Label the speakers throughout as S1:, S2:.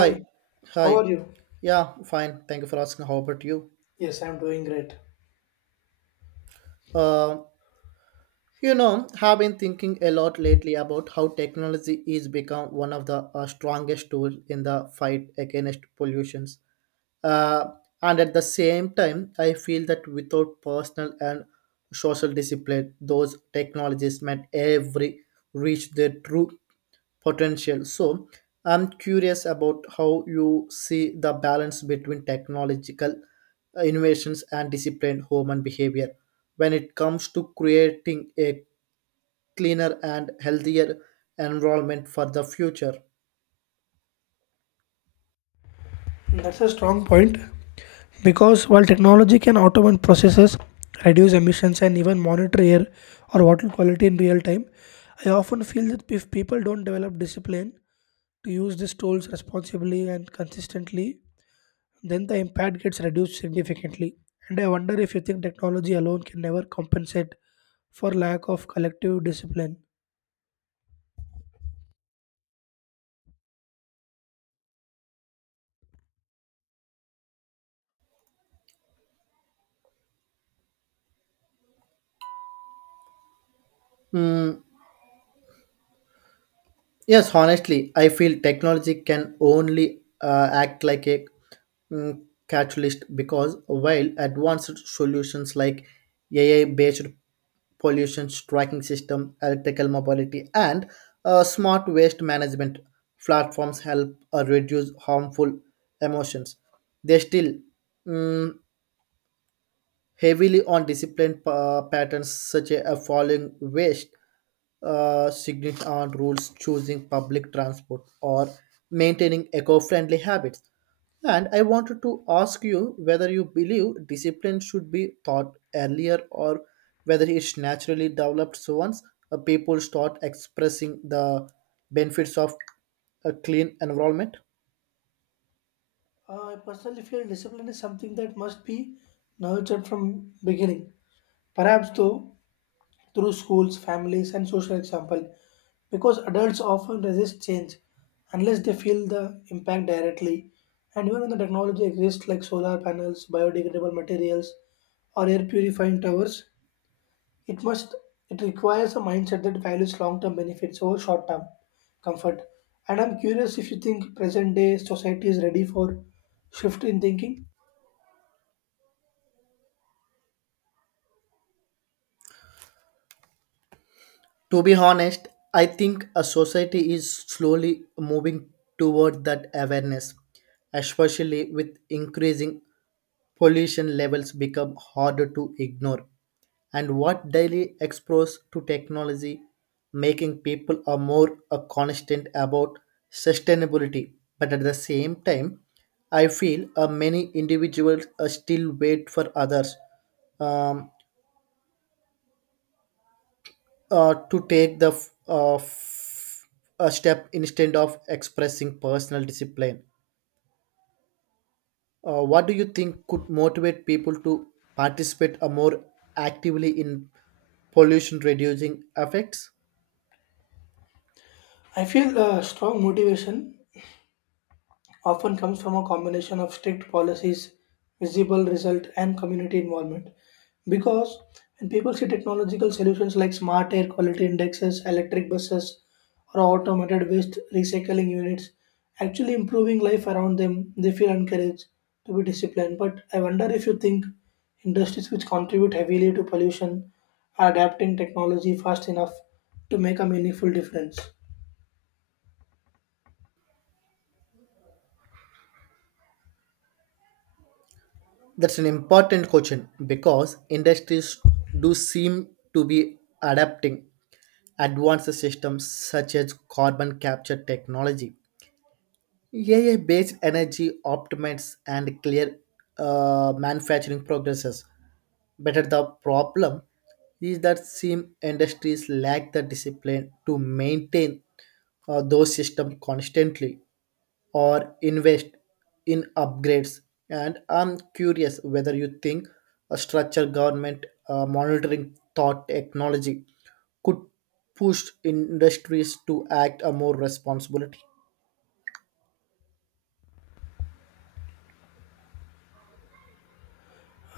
S1: Hi,
S2: how are
S1: hi.
S2: you?
S1: Yeah, fine. Thank you for asking. How about you?
S2: Yes, I'm doing great.
S1: Uh, have been thinking a lot lately about how technology is become one of the strongest tools in the fight against pollutions. Uh, and at the same time, I feel that without personal and social discipline, those technologies might every reach their true potential. So I'm curious about how you see the balance between technological innovations and disciplined human behavior when it comes to creating a cleaner and healthier environment for the future.
S2: That's a strong point because while technology can automate processes, reduce emissions, and even monitor air or water quality in real time, I often feel that if people don't develop discipline to use these tools responsibly and consistently, then the impact gets reduced significantly. And I wonder if you think technology alone can never compensate for lack of collective discipline.
S1: Hmm. Yes, honestly, I feel technology can only act like a mm, catalyst because while advanced solutions like AI-based pollution tracking system, electrical mobility, and smart waste management platforms help reduce harmful emissions, they still mm, heavily on discipline patterns such as following waste signaling on rules, choosing public transport, or maintaining eco-friendly habits. And I wanted to ask you whether you believe discipline should be taught earlier or whether it's naturally developed so once people start expressing the benefits of a clean environment.
S2: I personally feel discipline is something that must be nurtured from beginning, perhaps though through schools, families, and social example, because adults often resist change unless they feel the impact directly. And even when the technology exists like solar panels, biodegradable materials, or air purifying towers, it must it requires a mindset that values long-term benefits over short-term comfort. And I'm curious if you think present-day society is ready for shift in thinking.
S1: To be honest, I think a society is slowly moving toward that awareness, especially with increasing pollution levels become harder to ignore. And what daily exposed to technology, making people are more constant about sustainability. But at the same time, I feel many individuals still wait for others, um, to take the a step instead of expressing personal discipline. What do you think could motivate people to participate more actively in pollution reducing effects?
S2: I feel strong motivation often comes from a combination of strict policies, visible result, and community involvement. Because when people see technological solutions like smart air quality indexes, electric buses, or automated waste recycling units actually improving life around them, they feel encouraged to be disciplined. But I wonder if you think industries which contribute heavily to pollution are adapting technology fast enough to make a meaningful difference.
S1: That's an important question because industries do seem to be adapting advanced systems such as carbon capture technology, AI based energy optimates and clear manufacturing progresses. Better the problem is that some industries lack the discipline to maintain those systems constantly or invest in upgrades. And I'm curious whether you think a structured government monitoring thought technology could push industries to act a more responsibility.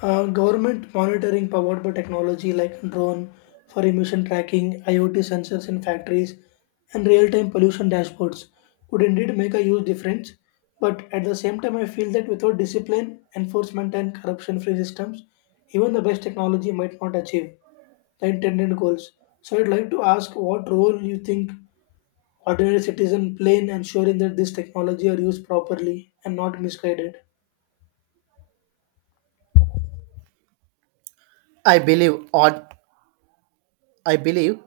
S2: Government monitoring powered by technology like drone for emission tracking, IoT sensors in factories, and real time pollution dashboards could indeed make a huge difference. But at the same time, I feel that without discipline, enforcement, and corruption free systems, even the best technology might not achieve the intended goals. So, I'd like to ask what role you think ordinary citizen play in ensuring that this technology are used properly and not misguided?
S1: I believe or I believe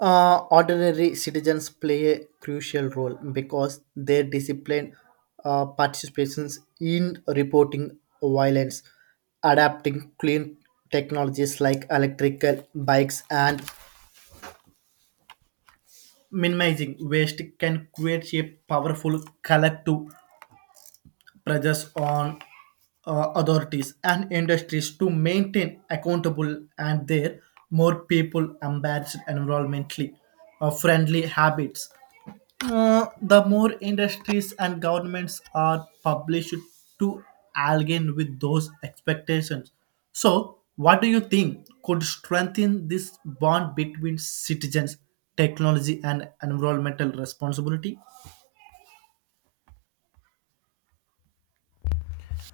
S1: ordinary citizens play a crucial role because their disciplined participations in reporting violence, adapting clean technologies like electrical bikes and minimizing waste can create a powerful collective pressures on authorities and industries to maintain accountable and their more people embarrassed environmentally friendly habits. The more industries and governments are published to align with those expectations. So, what do you think could strengthen this bond between citizens, technology, and environmental responsibility?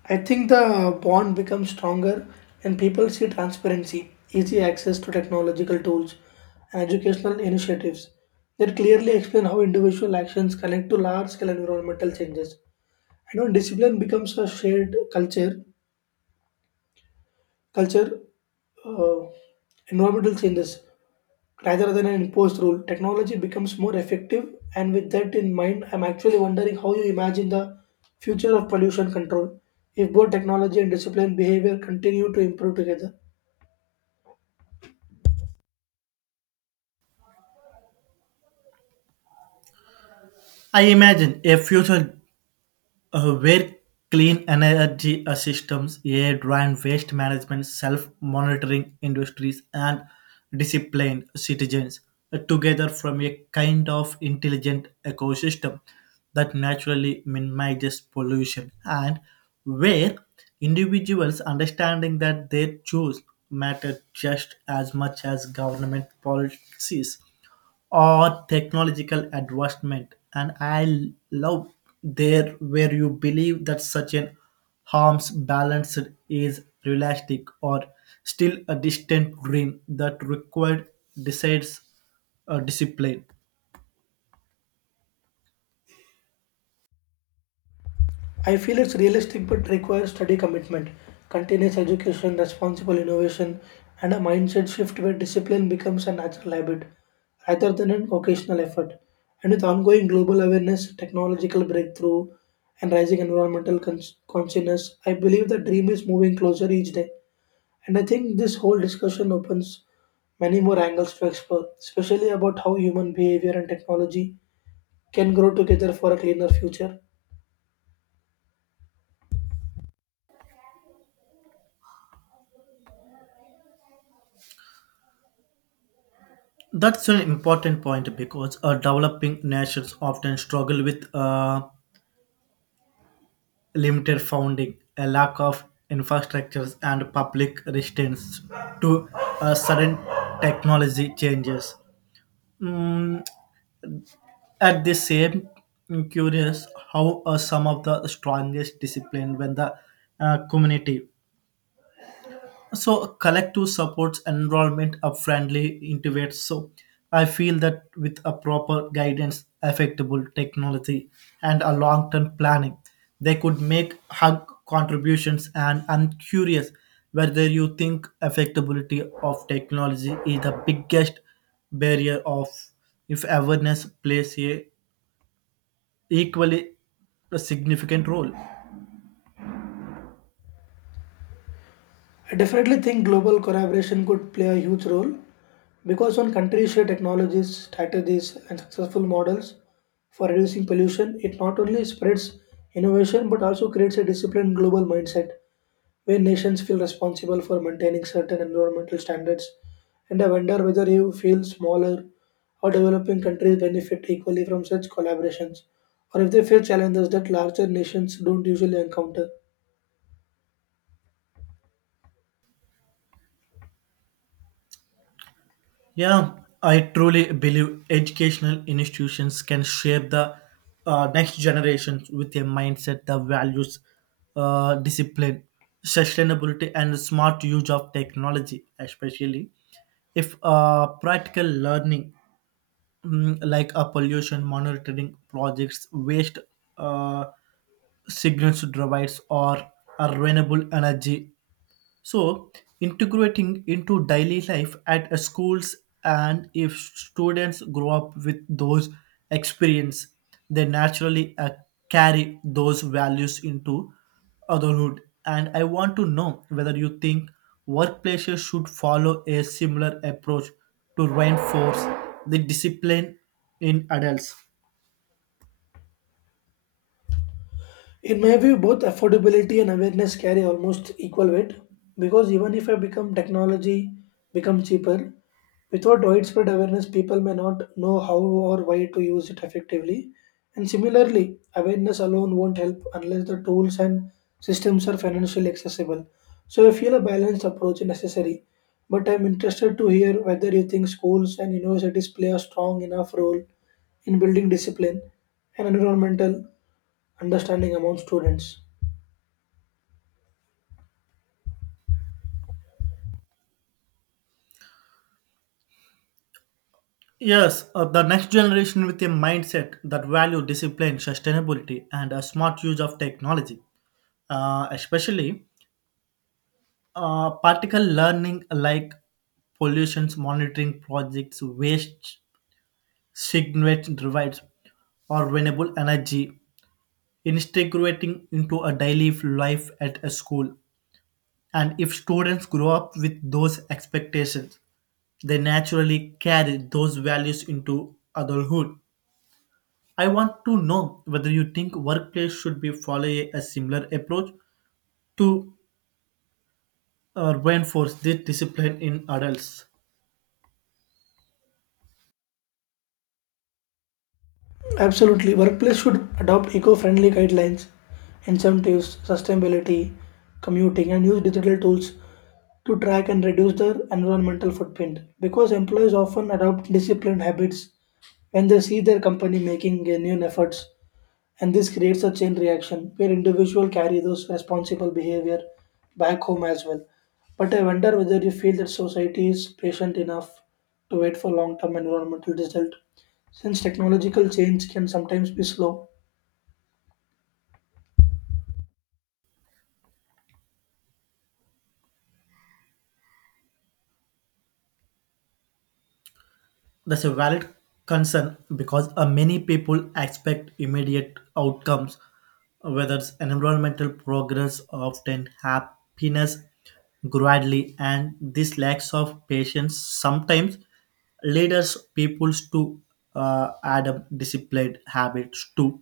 S2: I think the bond becomes stronger when people see transparency, easy access to technological tools, and educational initiatives that clearly explain how individual actions connect to large scale environmental changes. And when discipline becomes a shared culture, culture uh, environmental changes rather than an imposed rule, technology becomes more effective. And with that in mind, I'm actually wondering how you imagine the future of pollution control if both technology and disciplined behavior continue to improve together.
S1: I imagine a future where clean energy systems, air and waste management, self-monitoring industries, and disciplined citizens together form a kind of intelligent ecosystem that naturally minimizes pollution and where individuals understanding that their choice matter just as much as government policies or technological advancement. And I love there where you believe that such an harm's balance is realistic or still a distant dream that required decides discipline.
S2: I feel it's realistic but requires steady commitment, continuous education, responsible innovation, and a mindset shift where discipline becomes a natural habit rather than an occasional effort. And with ongoing global awareness, technological breakthrough, and rising environmental consciousness, I believe the dream is moving closer each day. And I think this whole discussion opens many more angles to explore, especially about how human behavior and technology can grow together for a cleaner future.
S1: That's an important point because developing nations often struggle with limited funding, a lack of infrastructures, and public resistance to sudden technology changes. Mm, at the same, I'm curious how are some of the strongest discipline when the community. So collective supports enrollment of friendly intuits. So I feel that with a proper guidance, affectable technology, and a long-term planning, they could make hug contributions. And I'm curious whether you think affectability of technology is the biggest barrier of if awareness plays a equally a significant role.
S2: I definitely think global collaboration could play a huge role because when countries share technologies, strategies, and successful models for reducing pollution, it not only spreads innovation but also creates a disciplined global mindset where nations feel responsible for maintaining certain environmental standards. And I wonder whether you feel smaller or developing countries benefit equally from such collaborations, or if they face challenges that larger nations don't usually encounter.
S1: Yeah, I truly believe educational institutions can shape the next generation with a mindset that values discipline, sustainability, and smart use of technology, especially if practical learning, like a pollution monitoring projects waste uh, signals to provides or a renewable energy. So, integrating into daily life at schools, and if students grow up with those experience, they naturally carry those values into adulthood. And I want to know whether you think workplaces should follow a similar approach to reinforce the discipline in adults.
S2: In my view, both affordability and awareness carry almost equal weight because even if I become technology become cheaper, without widespread awareness, people may not know how or why to use it effectively. And similarly, awareness alone won't help unless the tools and systems are financially accessible. So I feel a balanced approach is necessary. But I'm interested to hear whether you think schools and universities play a strong enough role in building discipline and environmental understanding among students.
S1: Yes, the next generation with a mindset that value discipline, sustainability, and a smart use of technology, especially particle learning like pollution monitoring projects, waste signature drives, or renewable energy, integrating into a daily life at a school. And if students grow up with those expectations, they naturally carry those values into adulthood. I want to know whether you think workplace should be follow a similar approach to reinforce this discipline in adults.
S2: Absolutely, workplace should adopt eco-friendly guidelines, incentives, sustainability, commuting, and use digital tools to track and reduce their environmental footprint. Because employees often adopt disciplined habits when they see their company making genuine efforts. And this creates a chain reaction where individuals carry those responsible behavior back home as well. But I wonder whether you feel that society is patient enough to wait for long term environmental result. Since technological change can sometimes be slow,
S1: That's a valid concern because many people expect immediate outcomes, whether it's environmental progress, often happiness gradually, and this lacks of patience sometimes leaders peoples to adopt disciplined habits too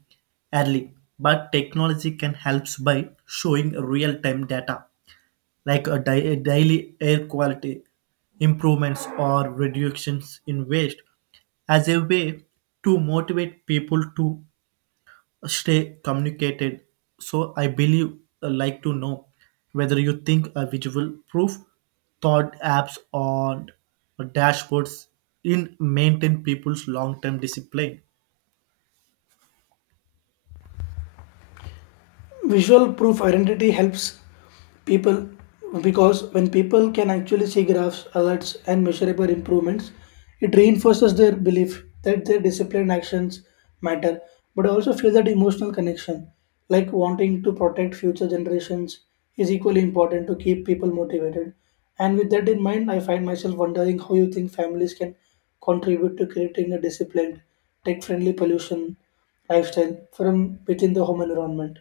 S1: early. But technology can help by showing real-time data like daily air quality improvements or reductions in waste as a way to motivate people to stay communicated. So I believe like to know whether you think a visual proof thought apps or dashboards in maintain people's long-term discipline.
S2: visual proof identity helps people, because when people can actually see graphs, alerts, and measurable improvements, it reinforces their belief that their disciplined actions matter. But I also feel that emotional connection, like wanting to protect future generations, is equally important to keep people motivated. And with that in mind, I find myself wondering how you think families can contribute to creating a disciplined tech friendly pollution lifestyle from within the home environment.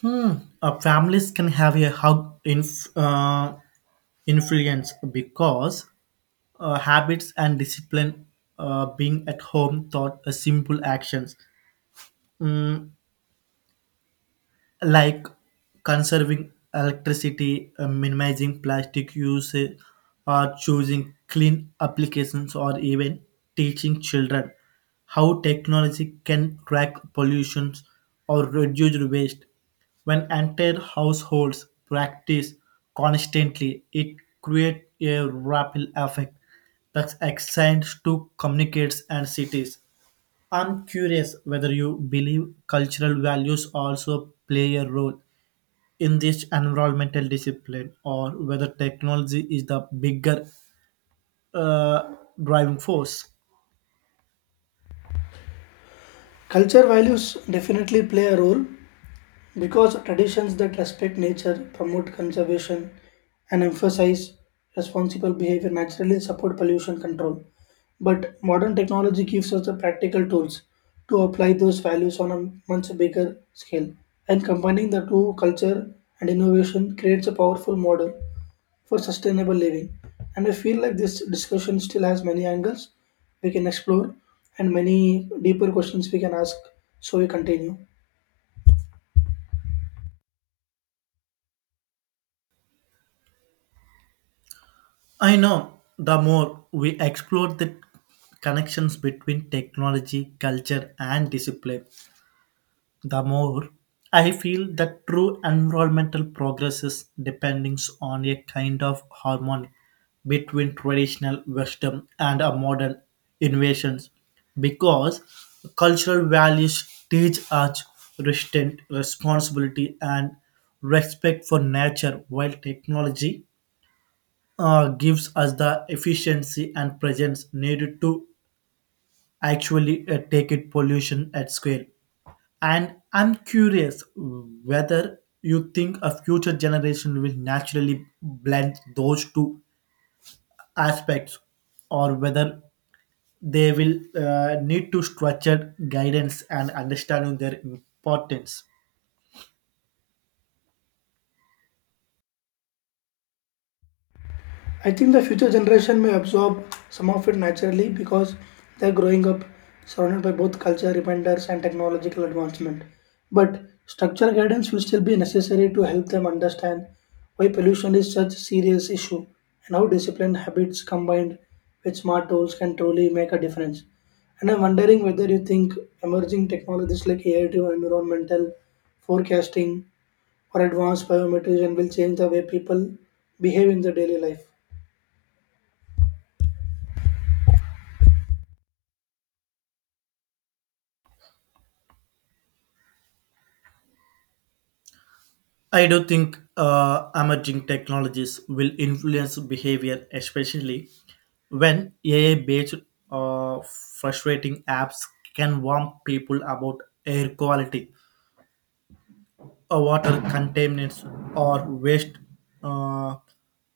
S1: Hmm. Families can have a hug influence because habits and discipline being at home taught simple actions, Mm, like conserving electricity, minimizing plastic use, or choosing clean applications, or even teaching children how technology can track pollutions or reduce waste. When entire households practice constantly, it creates a ripple effect that extends to communities and cities. I'm curious whether you believe cultural values also play a role in this environmental discipline or whether technology is the bigger uh, driving force.
S2: Culture values definitely play a role, because traditions that respect nature, promote conservation, and emphasize responsible behavior naturally support pollution control. But modern technology gives us the practical tools to apply those values on a much bigger scale. And combining the two, culture and innovation, creates a powerful model for sustainable living. And I feel like this discussion still has many angles we can explore and many deeper questions we can ask. So we continue.
S1: I know the more we explore the connections between technology, culture, and discipline, the more I feel that true environmental progress is depending on a kind of harmony between traditional wisdom and a modern innovations because cultural values teach us restraint, responsibility, and respect for nature while technology gives us the efficiency and presence needed to actually take it pollution at scale. And I'm curious whether you think a future generation will naturally blend those two aspects or whether they will need to structure guidance and understanding their importance.
S2: I think the future generation may absorb some of it naturally because they're growing up surrounded by both culture reminders and technological advancement. But structural guidance will still be necessary to help them understand why pollution is such a serious issue and how disciplined habits combined with smart tools can truly make a difference. And I'm wondering whether you think emerging technologies like AI driven environmental forecasting or advanced biometrics will change the way people behave in their daily life.
S1: I do think emerging technologies will influence behavior, especially when AI based uh, frustrating apps can warn people about air quality, water contaminants or waste uh,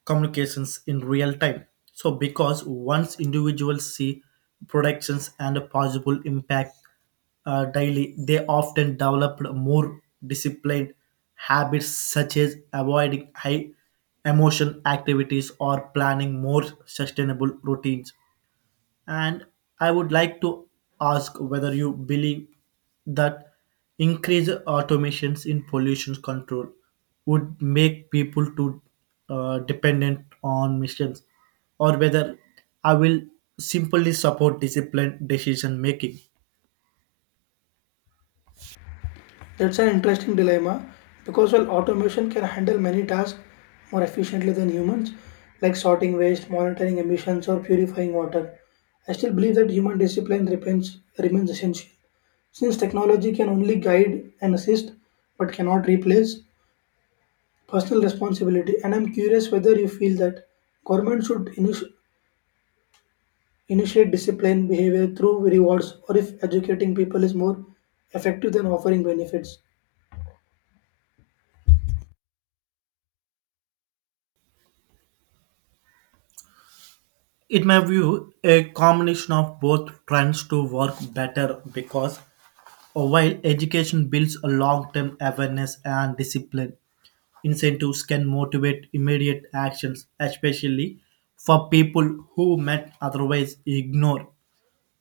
S1: communications in real time. So, because once individuals see productions and a possible impact daily, they often develop more disciplined habits such as avoiding high emotion activities or planning more sustainable routines. And I would like to ask whether you believe that increased automations in pollution control would make people too dependent on machines, or whether I will simply support disciplined decision making.
S2: That's an interesting dilemma because while automation can handle many tasks more efficiently than humans, like sorting waste, monitoring emissions, or purifying water, I still believe that human discipline remains essential. Since technology can only guide and assist but cannot replace personal responsibility, and I'm curious whether you feel that government should initiate discipline behavior through rewards or if educating people is more effective than offering benefits.
S1: In my view, a combination of both trends to work better because while education builds a long-term awareness and discipline, incentives can motivate immediate actions, especially for people who might otherwise ignore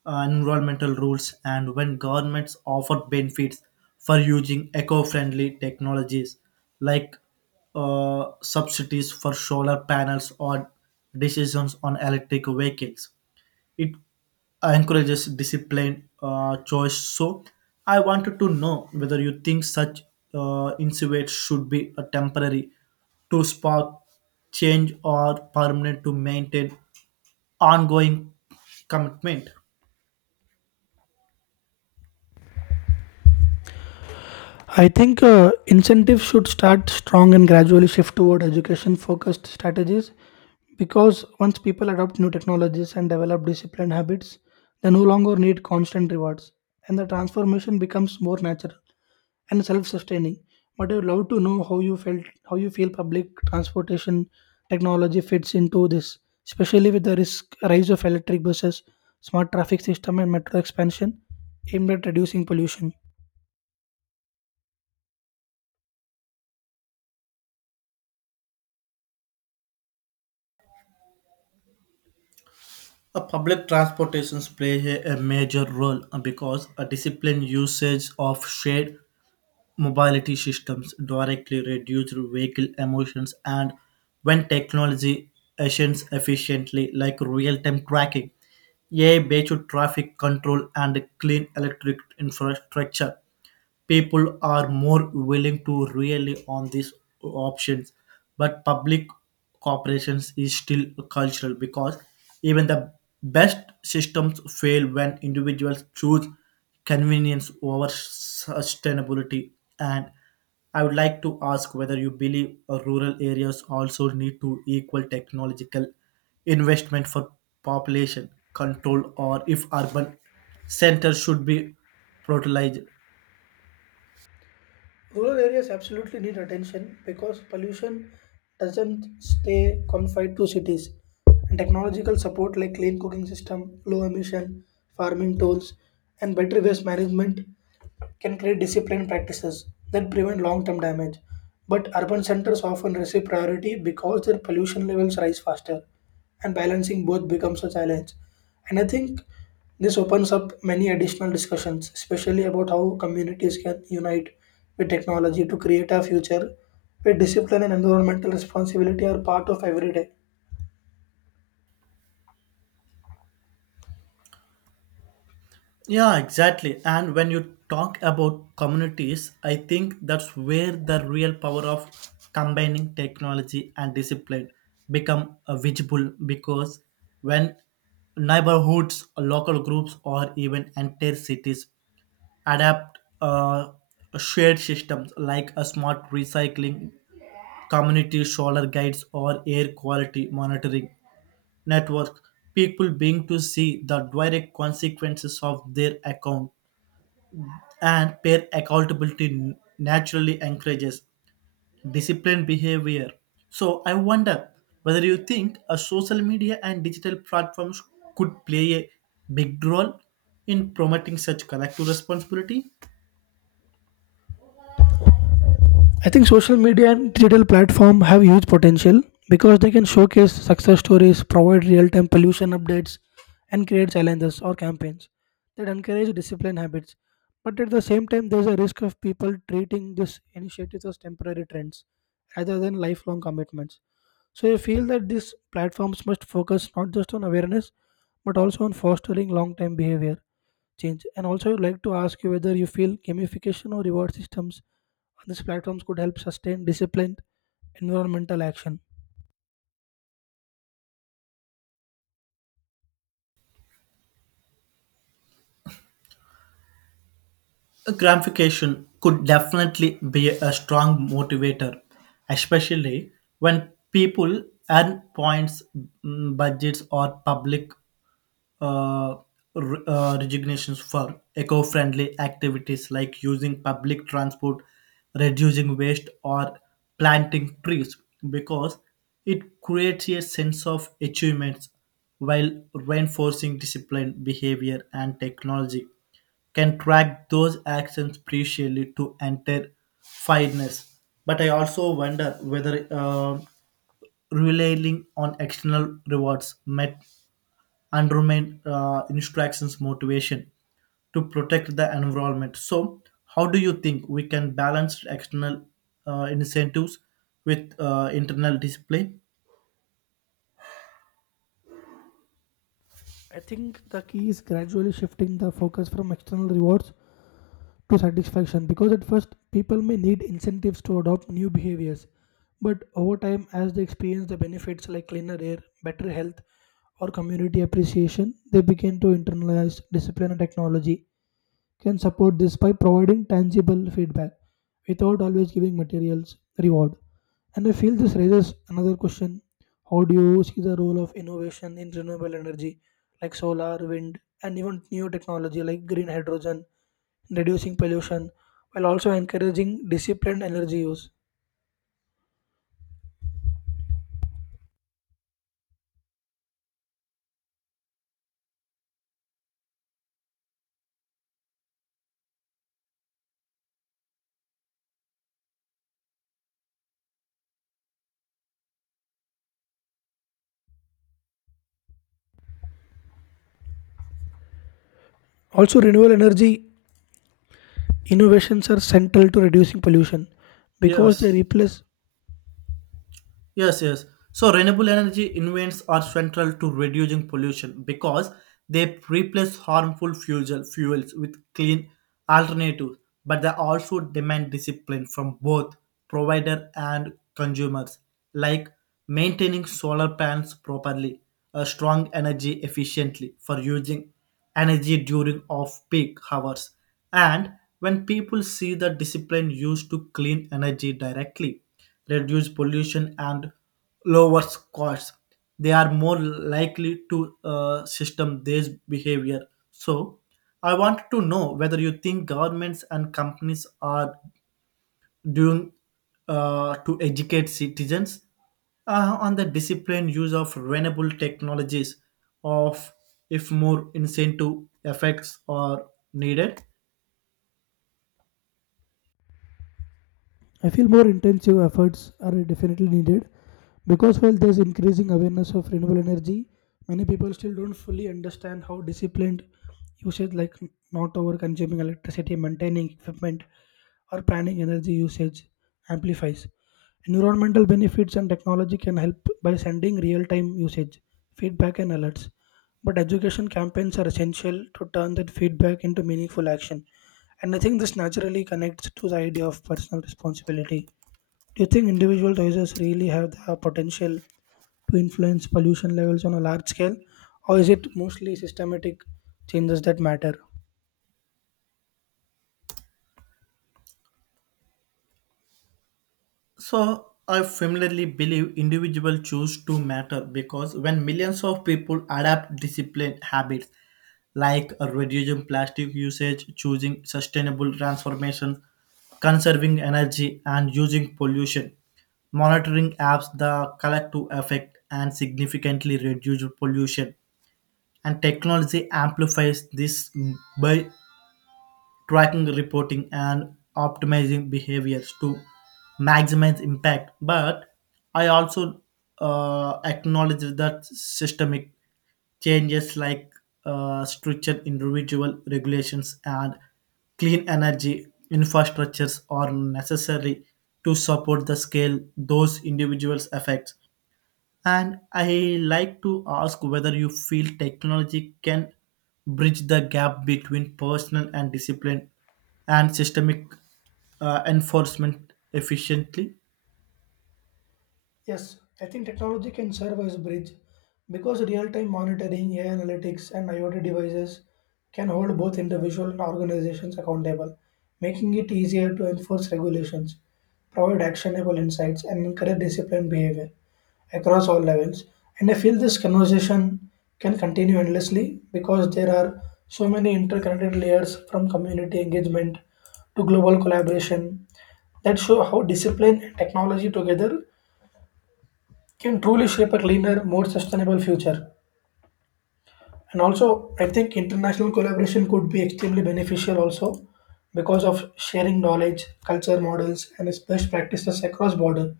S1: environmental rules. And when governments offer benefits for using eco-friendly technologies like subsidies for solar panels or decisions on electric vehicles, it encourages disciplined choice. So I wanted to know whether you think such incentives should be a temporary to spark change or permanent to maintain ongoing commitment.
S2: I think incentives should start strong and gradually shift toward education focused strategies because once people adopt new technologies and develop disciplined habits, they no longer need constant rewards and the transformation becomes more natural and self sustaining. But I would love to know how you feel public transportation technology fits into this, especially with the risk rise of electric buses, smart traffic system and metro expansion aimed at reducing pollution.
S1: A public transportations play a major role because a disciplined usage of shared mobility systems directly reduce vehicle emissions. And when technology actions efficiently like real-time tracking, AI-based traffic control and clean electric infrastructure, people are more willing to really on these options. But public corporations is still cultural because even the best systems fail when individuals choose convenience over sustainability. And I would like to ask whether you believe rural areas also need to equal technological investment for population control or if urban centers should be prioritized.
S2: Rural areas absolutely need attention because pollution doesn't stay confined to cities. And technological support like clean cooking system, low emission farming tools, and better waste management can create disciplined practices that prevent long-term damage. But urban centers often receive priority because their pollution levels rise faster, and balancing both becomes a challenge. And I think this opens up many additional discussions, especially about how communities can unite with technology to create a future where discipline and environmental responsibility are part of every day.
S1: Yeah, exactly. And when you talk about communities, I think that's where the real power of combining technology and discipline become visible, because when neighborhoods, local groups, or even entire cities adapt shared systems like a smart recycling community solar guides or air quality monitoring network, people being to see the direct consequences of their account and peer accountability naturally encourages disciplined behavior. So I wonder whether you think a social media and digital platforms could play a big role in promoting such collective responsibility.
S2: I think social media and digital platform have huge potential because they can showcase success stories, provide real-time pollution updates, and create challenges or campaigns that encourage discipline habits. But at the same time, there's a risk of people treating these initiatives as temporary trends rather than lifelong commitments. So I feel that these platforms must focus not just on awareness, but also on fostering long-term behavior change. And also, I'd like to ask you whether you feel gamification or reward systems on these platforms could help sustain disciplined environmental action.
S1: Gamification could definitely be a strong motivator, especially when people earn points, budgets, or public uh, resignations for eco-friendly activities like using public transport, reducing waste, or planting trees, because it creates a sense of achievements while reinforcing disciplined behavior and technology can track those actions precisely to enter fairness. But I also wonder whether relying on external rewards might and remain instructions motivation to protect the environment. So, how do you think we can balance external incentives with internal discipline?
S2: I think the key is gradually shifting the focus from external rewards to satisfaction, because at first people may need incentives to adopt new behaviors, but over time, as they experience the benefits like cleaner air, better health, or community appreciation, they begin to internalize discipline, and technology can support this by providing tangible feedback without always giving materials reward. And I feel this raises another question. How do you see the role of innovation in renewable energy like solar, wind, and even new technology like green hydrogen, reducing pollution while also encouraging disciplined energy use? Also, renewable energy innovations are central to reducing pollution because they
S1: Yes,
S2: replace.
S1: yes, yes. So renewable energy invents are central to reducing pollution because they replace harmful fuels with clean alternatives, but they also demand discipline from both provider and consumers, like maintaining solar panels properly, a strong energy efficiently for using energy during off-peak hours. And when people see the discipline used to clean energy directly reduce pollution and lowers costs, they are more likely to system this behavior. So I want to know whether you think governments and companies are doing to educate citizens on the disciplined use of renewable technologies of if more incentive effects are needed.
S2: I feel more intensive efforts are definitely needed because while there's increasing awareness of renewable energy, many people still don't fully understand how disciplined usage, like not over consuming electricity, maintaining equipment, or planning energy usage, amplifies. Environmental benefits and technology can help by sending real time usage, feedback, and alerts. But education campaigns are essential to turn that feedback into meaningful action. And I think this naturally connects to the idea of personal responsibility. Do you think individual choices really have the potential to influence pollution levels on a large scale, or is it mostly systematic changes that matter?
S1: So I firmly believe individual choose to matter because when millions of people adapt disciplined habits like reducing plastic usage, choosing sustainable transformation, conserving energy and using pollution, monitoring apps the collective effect and significantly reduce pollution. And technology amplifies this by tracking reporting and optimizing behaviors to maximize impact. But I also acknowledge that systemic changes like structured individual regulations and clean energy infrastructures are necessary to support the scale those individuals affect. And I like to ask whether you feel technology can bridge the gap between personal and discipline and systemic enforcement efficiently.
S2: Yes, I think technology can serve as a bridge because real-time monitoring, AI analytics, and IoT devices can hold both individual and organizations accountable, making it easier to enforce regulations, provide actionable insights, and encourage disciplined behavior across all levels. And I feel this conversation can continue endlessly because there are so many interconnected layers, from community engagement to global collaboration, that show how discipline and technology together can truly shape a cleaner, more sustainable future. And also, I think international collaboration could be extremely beneficial also because of sharing knowledge, culture models, and its best practices across border.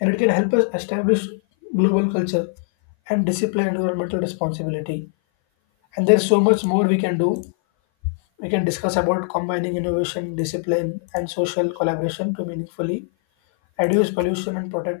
S2: And it can help us establish global culture and discipline environmental responsibility. And there's so much more we can do. We can discuss about combining innovation, discipline, and social collaboration to meaningfully reduce pollution and protect